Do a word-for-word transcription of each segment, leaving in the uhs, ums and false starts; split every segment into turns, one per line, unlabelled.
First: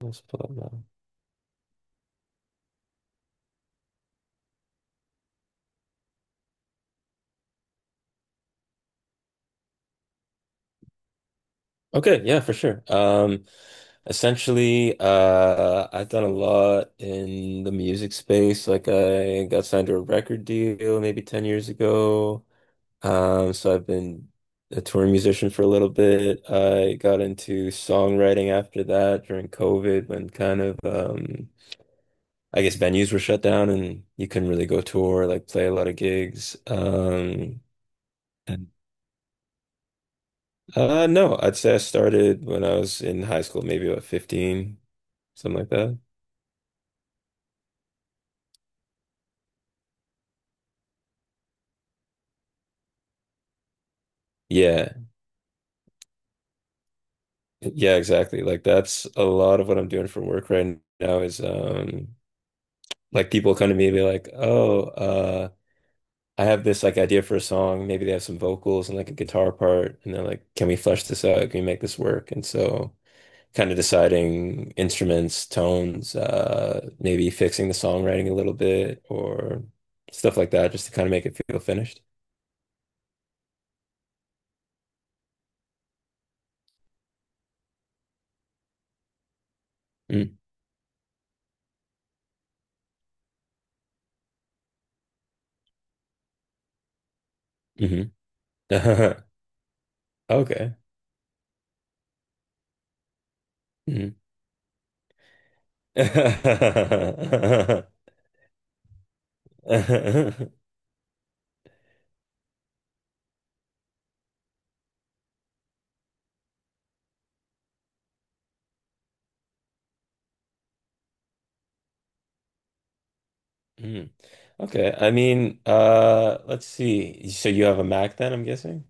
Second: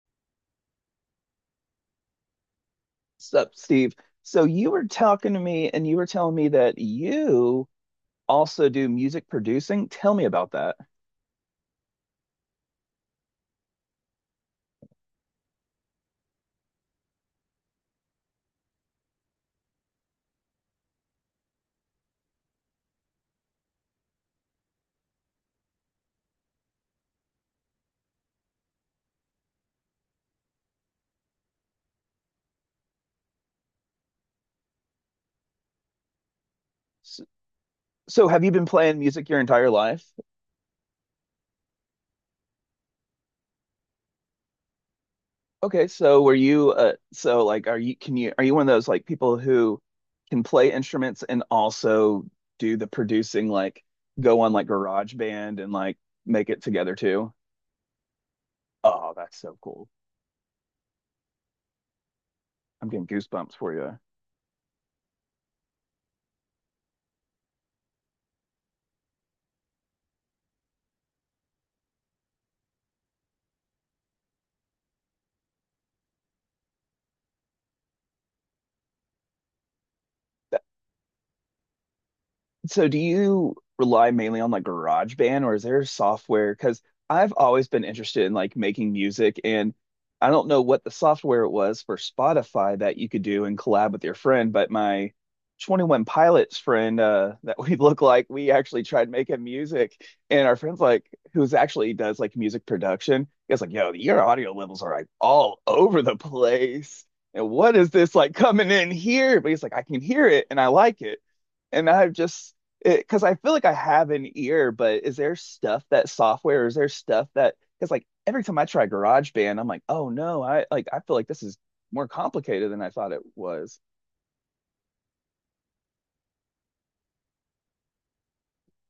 Let's pull up now.
Sup, Steve? So you were talking to me and you were telling me that you also do music producing. Tell me about that.
Okay, yeah, for sure. Um, essentially, uh, I've done a lot in the music space. Like, I got signed to a record deal maybe ten years ago. Um, so I've been a touring musician for a little bit. I got into songwriting after that during COVID when kind of, um, I guess venues were shut down and you couldn't really go tour, like play a lot of gigs.
S-
Um,
So, have you been playing music your entire life?
Uh, no, I'd say I started when I was in high school, maybe about fifteen, something like
Okay,
that.
so were you uh so like are you can you are you one of those like people who can play instruments and also do the producing, like go on like
Yeah.
GarageBand and like make it together too?
Yeah, exactly. Like that's
Oh,
a
that's so
lot of what
cool.
I'm doing for work right now is um
I'm getting
like people
goosebumps
come
for
to me and
you.
be like, "Oh, uh I have this like idea for a song. Maybe they have some vocals and like a guitar part and they're like, "Can we flesh this out? Can we make this work?" And so kind of deciding instruments, tones, uh maybe fixing the songwriting a little bit or stuff like that just to kind of make it feel finished.
So do you rely mainly on like GarageBand, or is there software? Because I've always been interested in like making music, and I
Mm.
don't know what the software it was for Spotify that you could do and collab with your friend, but my twenty-one Pilots friend uh, that we look
hmm
like, we actually tried making music and our
Okay.
friend's like, who's actually does like music production, he was like, yo,
Mhm.
your audio levels are like all over the place. And what is this like coming in here? But he's like, I can hear it and I like and I've just because I feel like I have an ear, but is there stuff that software, is there stuff that, because like every time I try GarageBand, I'm like, oh no, I, like I feel like this is more complicated than I thought it was.
Mhm. Okay. I mean, uh, let's see. So you have a Mac then, I'm guessing?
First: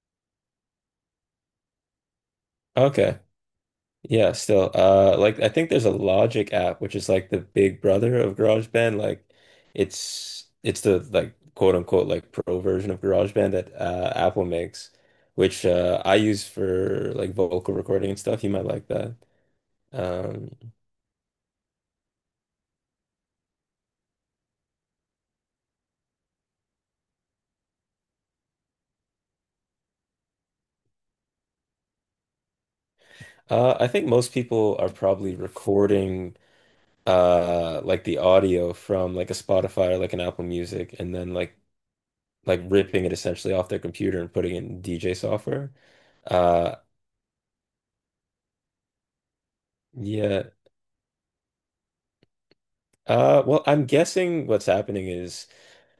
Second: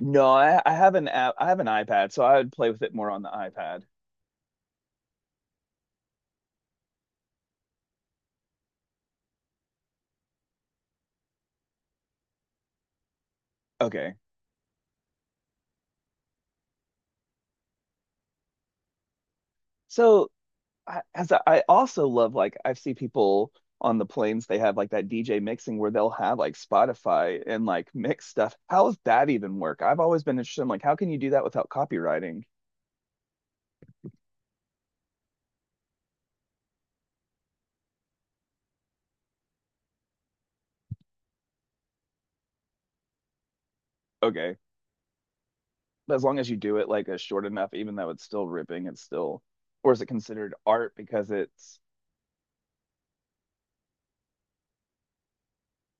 No, I, I have an app, I have an iPad, so I would play with it more
Okay.
on the iPad.
Yeah, still. Uh, like I think there's a Logic app, which is like the big brother of GarageBand. Like it's it's the like quote unquote like pro version of GarageBand that uh
Okay.
Apple makes, which uh I use for like vocal recording and stuff. You might like that.
So
Um,
I, as I, I also love like I see people on the planes they have like that D J mixing where they'll have like Spotify and like mix stuff. How does that even work? I've always been interested in like how can you do that without copywriting?
Uh, I think most people are probably recording uh like the audio from like a Spotify or like an Apple Music and then like like ripping it essentially off their computer and putting
Okay.
it in D J software.
But as long as you do
Uh
it like a short enough, even though it's still ripping, it's still, or is it
yeah.
considered art because it's,
Uh well, I'm guessing what's happening is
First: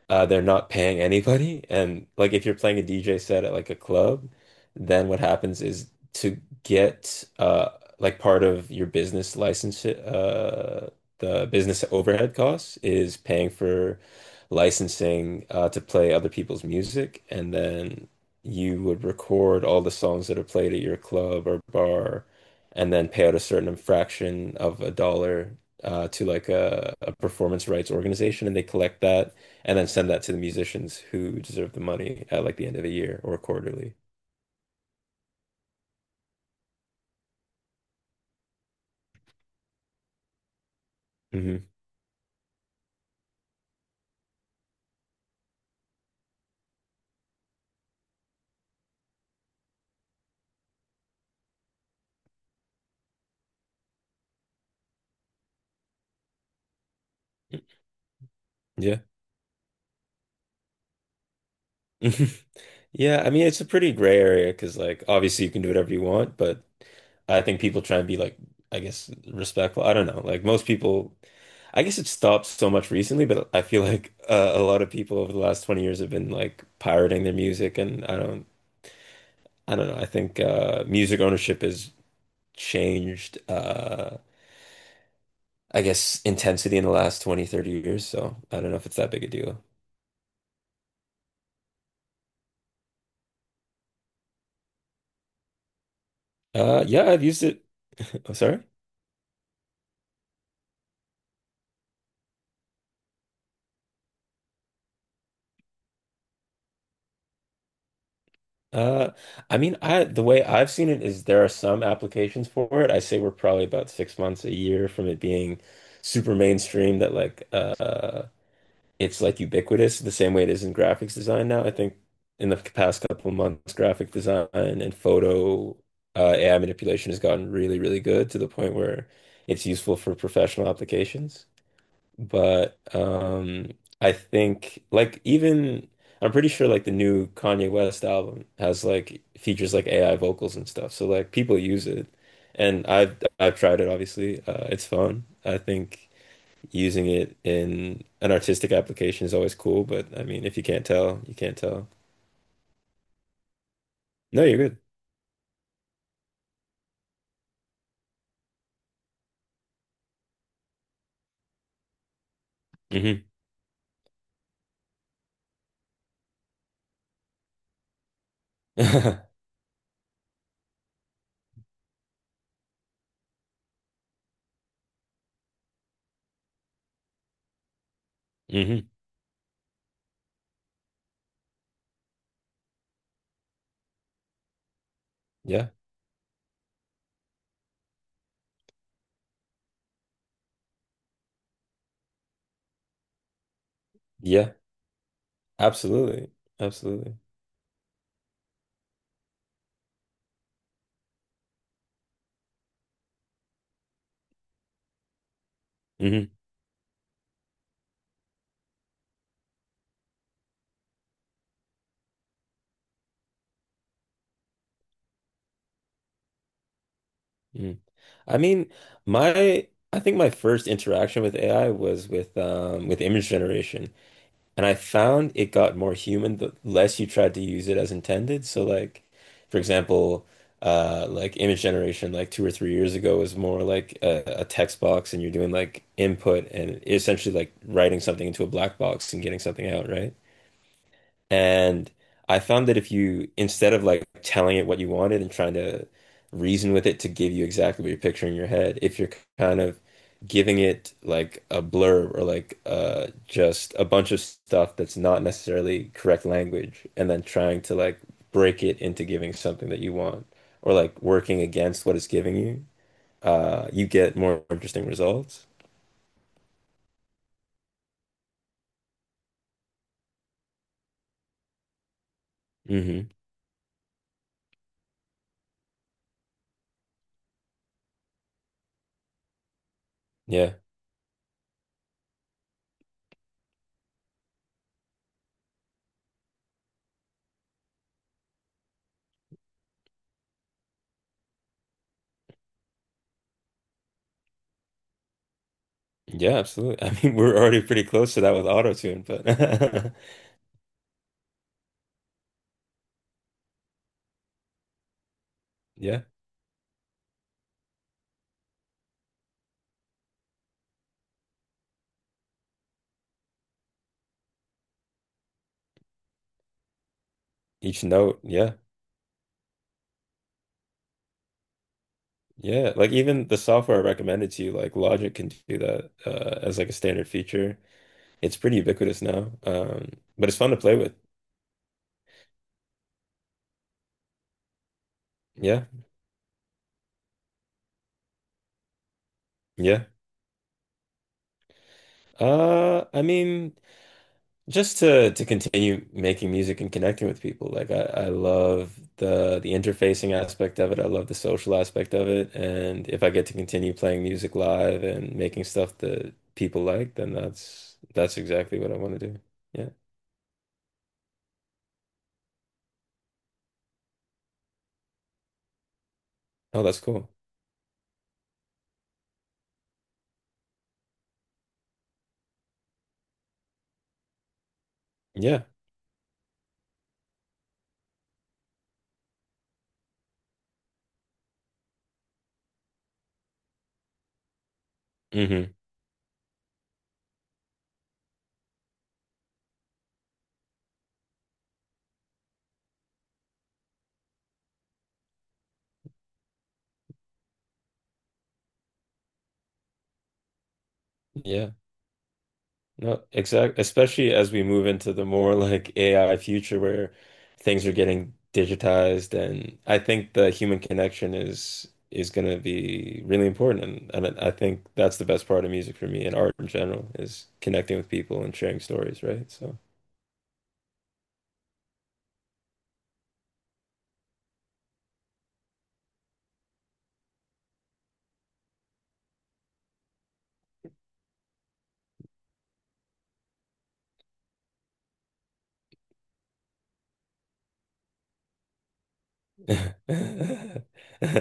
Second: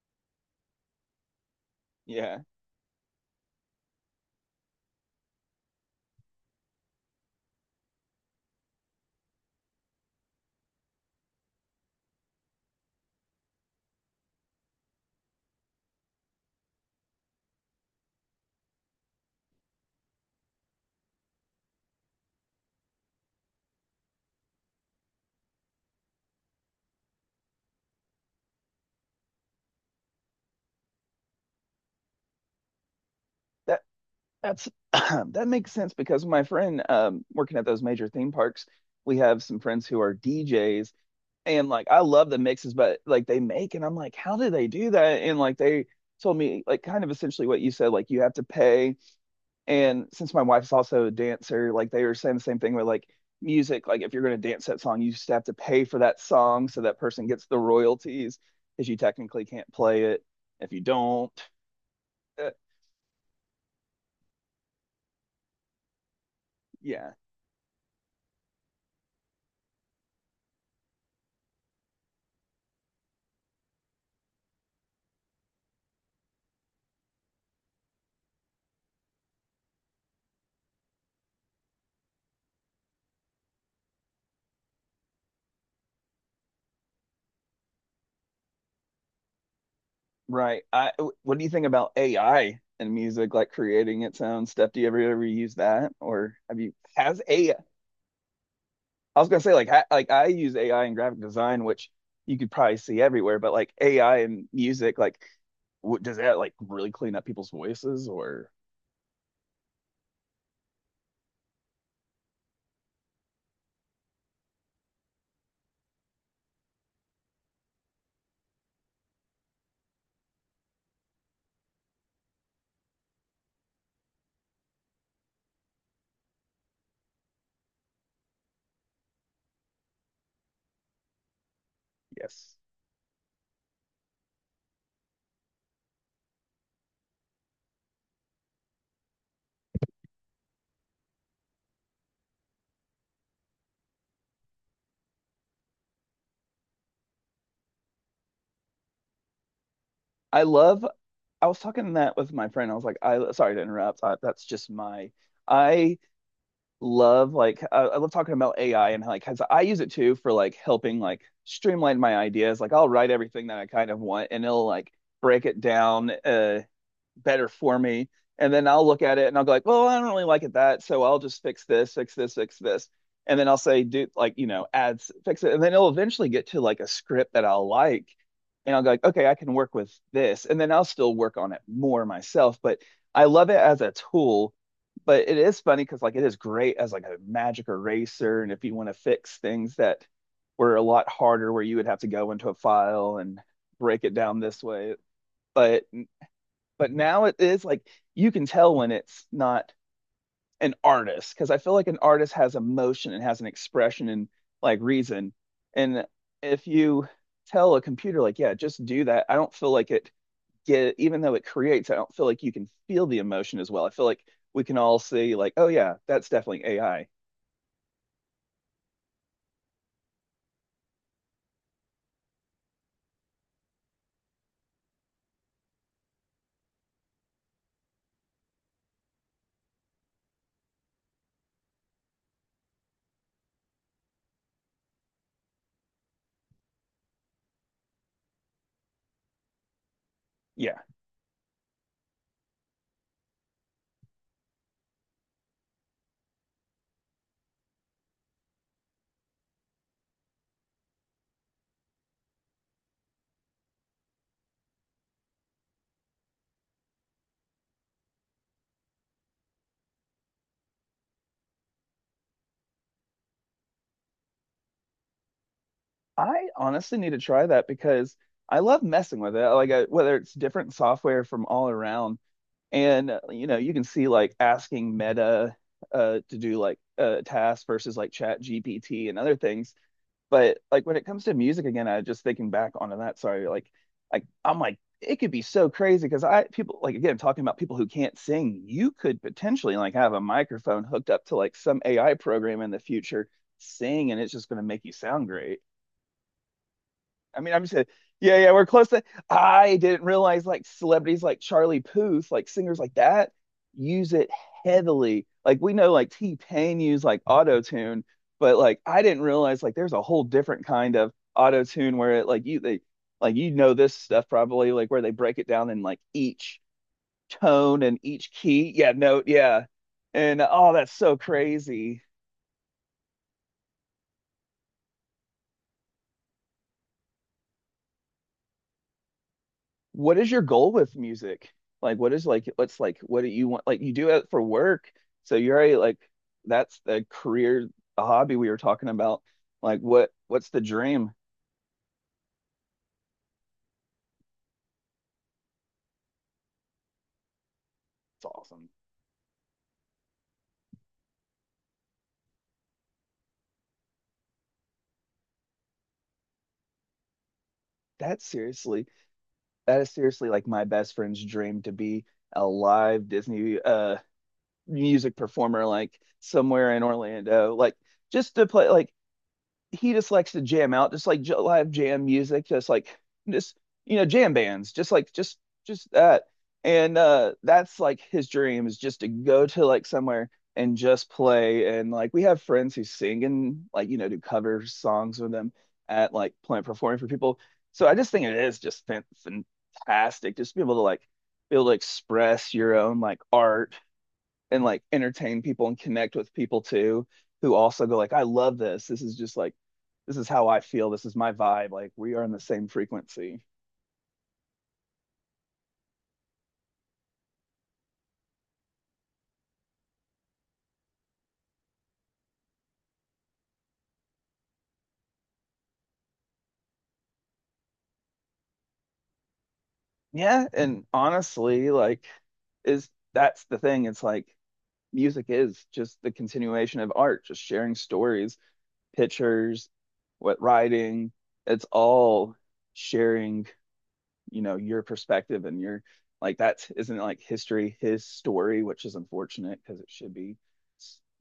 uh, they're not paying anybody. And like
yeah.
if you're playing a D J set at like a club, then what happens is to get uh, like part of your business license, uh, the business overhead costs is paying for licensing uh, to play other people's music. And then you would record all the songs that are played at your club or bar and then pay out a certain fraction of a dollar. Uh, to like a, a performance rights organization, and they collect that and then send that to the musicians who deserve the money at like the end of the year or
That
quarterly.
that's that makes sense because my friend um working at those major theme parks, we have some friends who are D Js, and
Hmm
like I love the mixes but like they make, and I'm like, how do they do that? And like they told me like kind of essentially what you said, like you have to pay. And since my wife's also a dancer, like they were saying the same thing with like music, like if you're going to dance that song, you just have to pay for that song so that person gets the royalties because you
Yeah.
technically can't play it if you don't. Uh,
Yeah, I mean it's a pretty gray area because like obviously you can do whatever you want, but
yeah,
I think people try and be like I guess respectful. I don't know. Like most people I guess it stopped so much recently, but I feel like uh, a lot of people over the last twenty years have been like pirating their music and I don't I don't know. I think uh music ownership has changed uh I guess, intensity in the last twenty thirty years. So I don't know if it's that big a deal.
right. I, what do you think about A I and music, like creating its own stuff? Do you ever ever use that, or have you,
Uh, yeah,
has
I've used
A I? I
it. Oh, sorry.
I was gonna say like ha, like I use A I in graphic design, which you could probably see everywhere, but like A I and music, like what, does that like really clean up people's voices, or,
Uh, I mean, I the way I've seen it is there are some applications for it. I say we're probably about six months, a year from it being super mainstream that like uh it's like ubiquitous the same way it is in graphics design now. I think in the past couple months, graphic design and photo uh, A I manipulation has gotten really, really good to the point where it's useful for professional applications.
yes.
But um I think like even I'm pretty sure like the new Kanye West album has like features like A I vocals and stuff. So like people use it. And I've I've tried it obviously. Uh it's fun. I think using it in an artistic application is always cool, but I
I
mean if you
love,
can't tell, you
I
can't
was
tell.
talking that with my friend. I was like, I, sorry to interrupt, I, that's
No, you're
just
good.
my, I love like, I, I love talking about A I and how, like, 'cause I use it too for like helping like streamline my ideas. Like, I'll write
Hmm
everything that I kind of want and it'll like break it down, uh, better for me. And then I'll look at it and I'll go like, well, I don't really like it that, so I'll just fix this, fix this, fix this. And then I'll say, do like, you know, ads, fix it. And then it'll eventually get to like a script that I'll like. And I'll
hmm
go like, okay, I can work with this. And then I'll still work on it more myself. But I love it as a tool. But it is
Yeah.
funny because like it is great as like a magic eraser. And if you want to fix things that were a lot harder where you would have to go into a file and break it down
Yeah.
this way. But
Absolutely.
but
Absolutely.
now it is like you can tell when it's not an artist, because I feel like an artist has emotion and has an expression and like reason. And
Hmm
if you tell a computer like, yeah, just do that, I don't feel like it get, even though it creates, I don't feel like you can feel the emotion as well. I feel like we can all see like, oh yeah, that's definitely A I.
I mean, my I think my first interaction with A I was with um with image generation, and I found it got more human the less you tried to use it as intended. So like, for example, uh like image generation like two or three years ago was more like a, a text box and you're doing like input and essentially like writing something into a black box and getting something out, right?
Yeah.
And I found that if you, instead of like telling it what you wanted and trying to reason with it to give you exactly what you're picturing in your head, if you're kind of giving it like a blurb or like uh, just a bunch of stuff that's not necessarily correct language, and then trying to like break it into giving something that you want or like working against what it's giving you, uh, you get more interesting results.
I honestly need to try that because I love messing with it. Like I, whether it's different software from all around.
Hmm
And uh, you know, you can see like asking Meta uh to do like a task versus like Chat G P T and other things.
Yeah.
But like when it comes to music again, I just thinking back onto that, sorry, like like I'm like it could be so crazy because I people like again talking about people who can't sing, you could potentially like have a microphone hooked up to like some A I program in the future sing, and it's just going to make you sound great.
Yeah, absolutely. I mean, we're
I mean, I'm
already
just
pretty
saying,
close to that
yeah,
with
yeah, we're
auto
close to.
tune, but
I didn't realize like celebrities like Charlie Puth, like singers like that, use it heavily. Like we know
yeah.
like T-Pain used like auto-tune, but like I didn't realize like there's a whole different kind of auto-tune where it like you they like you know this stuff probably like where they break it down in like each tone
Each
and
note,
each
yeah.
key. Yeah, note, yeah. And oh, that's so crazy.
Yeah. Like even the software I recommended to you, like Logic can do that uh, as like a standard feature. It's pretty ubiquitous now. Um,
What
but
is
it's
your
fun to
goal
play with.
with music? Like, what is like, what's like, what do you want? Like, you do it for work, so you're
Yeah.
already like, that's the career, the hobby we were talking about. Like,
Yeah.
what, what's the dream?
Uh, I mean, just to to continue making music and connecting with people. Like I, I
It's awesome.
love the the interfacing aspect of it. I love the social aspect of it. And if I get to continue playing music live and making stuff that people like, then that's that's
That's
exactly what I
seriously,
want to do. Yeah.
that is seriously like my best friend's dream to be a live Disney uh music performer, like
Oh,
somewhere
that's
in
cool.
Orlando, like just to play, like he just likes to jam out, just like live jam music, just like just you know jam bands, just like just
Yeah.
just that. And uh that's like his dream is just to go to like somewhere and just play. And like we have friends who sing and like you know do cover songs with them
hmm
at like plant performing for people. So I just think it is just fan fantastic, just be able to like be able to express your own like art and like entertain people and connect with people too who also go like, I love this. This is just like this is how I feel. This is my
Yeah,
vibe. Like we are in the same
no,
frequency.
exact. Especially as we move into the more like A I future where things are getting digitized, and I think the human connection is is going to be really important. And, and I think that's the best part of music for me and art in general is connecting with people and sharing stories, right? So,
Yeah, and honestly like is that's the thing. It's like music is just the continuation of art, just sharing stories, pictures, what writing. It's all sharing, you know, your perspective and your like that isn't like history, his story, which is unfortunate because it should be
yeah,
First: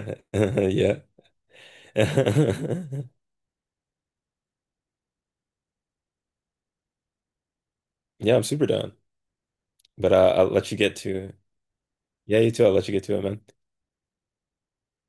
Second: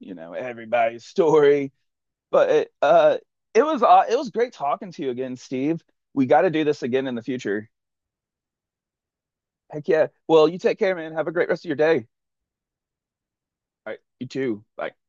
you know
yeah,
everybody's story, but it, uh it was uh, it was great talking to you again, Steve. We got to do this again in the future.
I'm super down.
Heck yeah,
But uh, I'll
well you
let you
take care,
get
man, have a
to.
great rest of your day.
Yeah, you too. I'll let you get to it, man.
All right, you too, bye.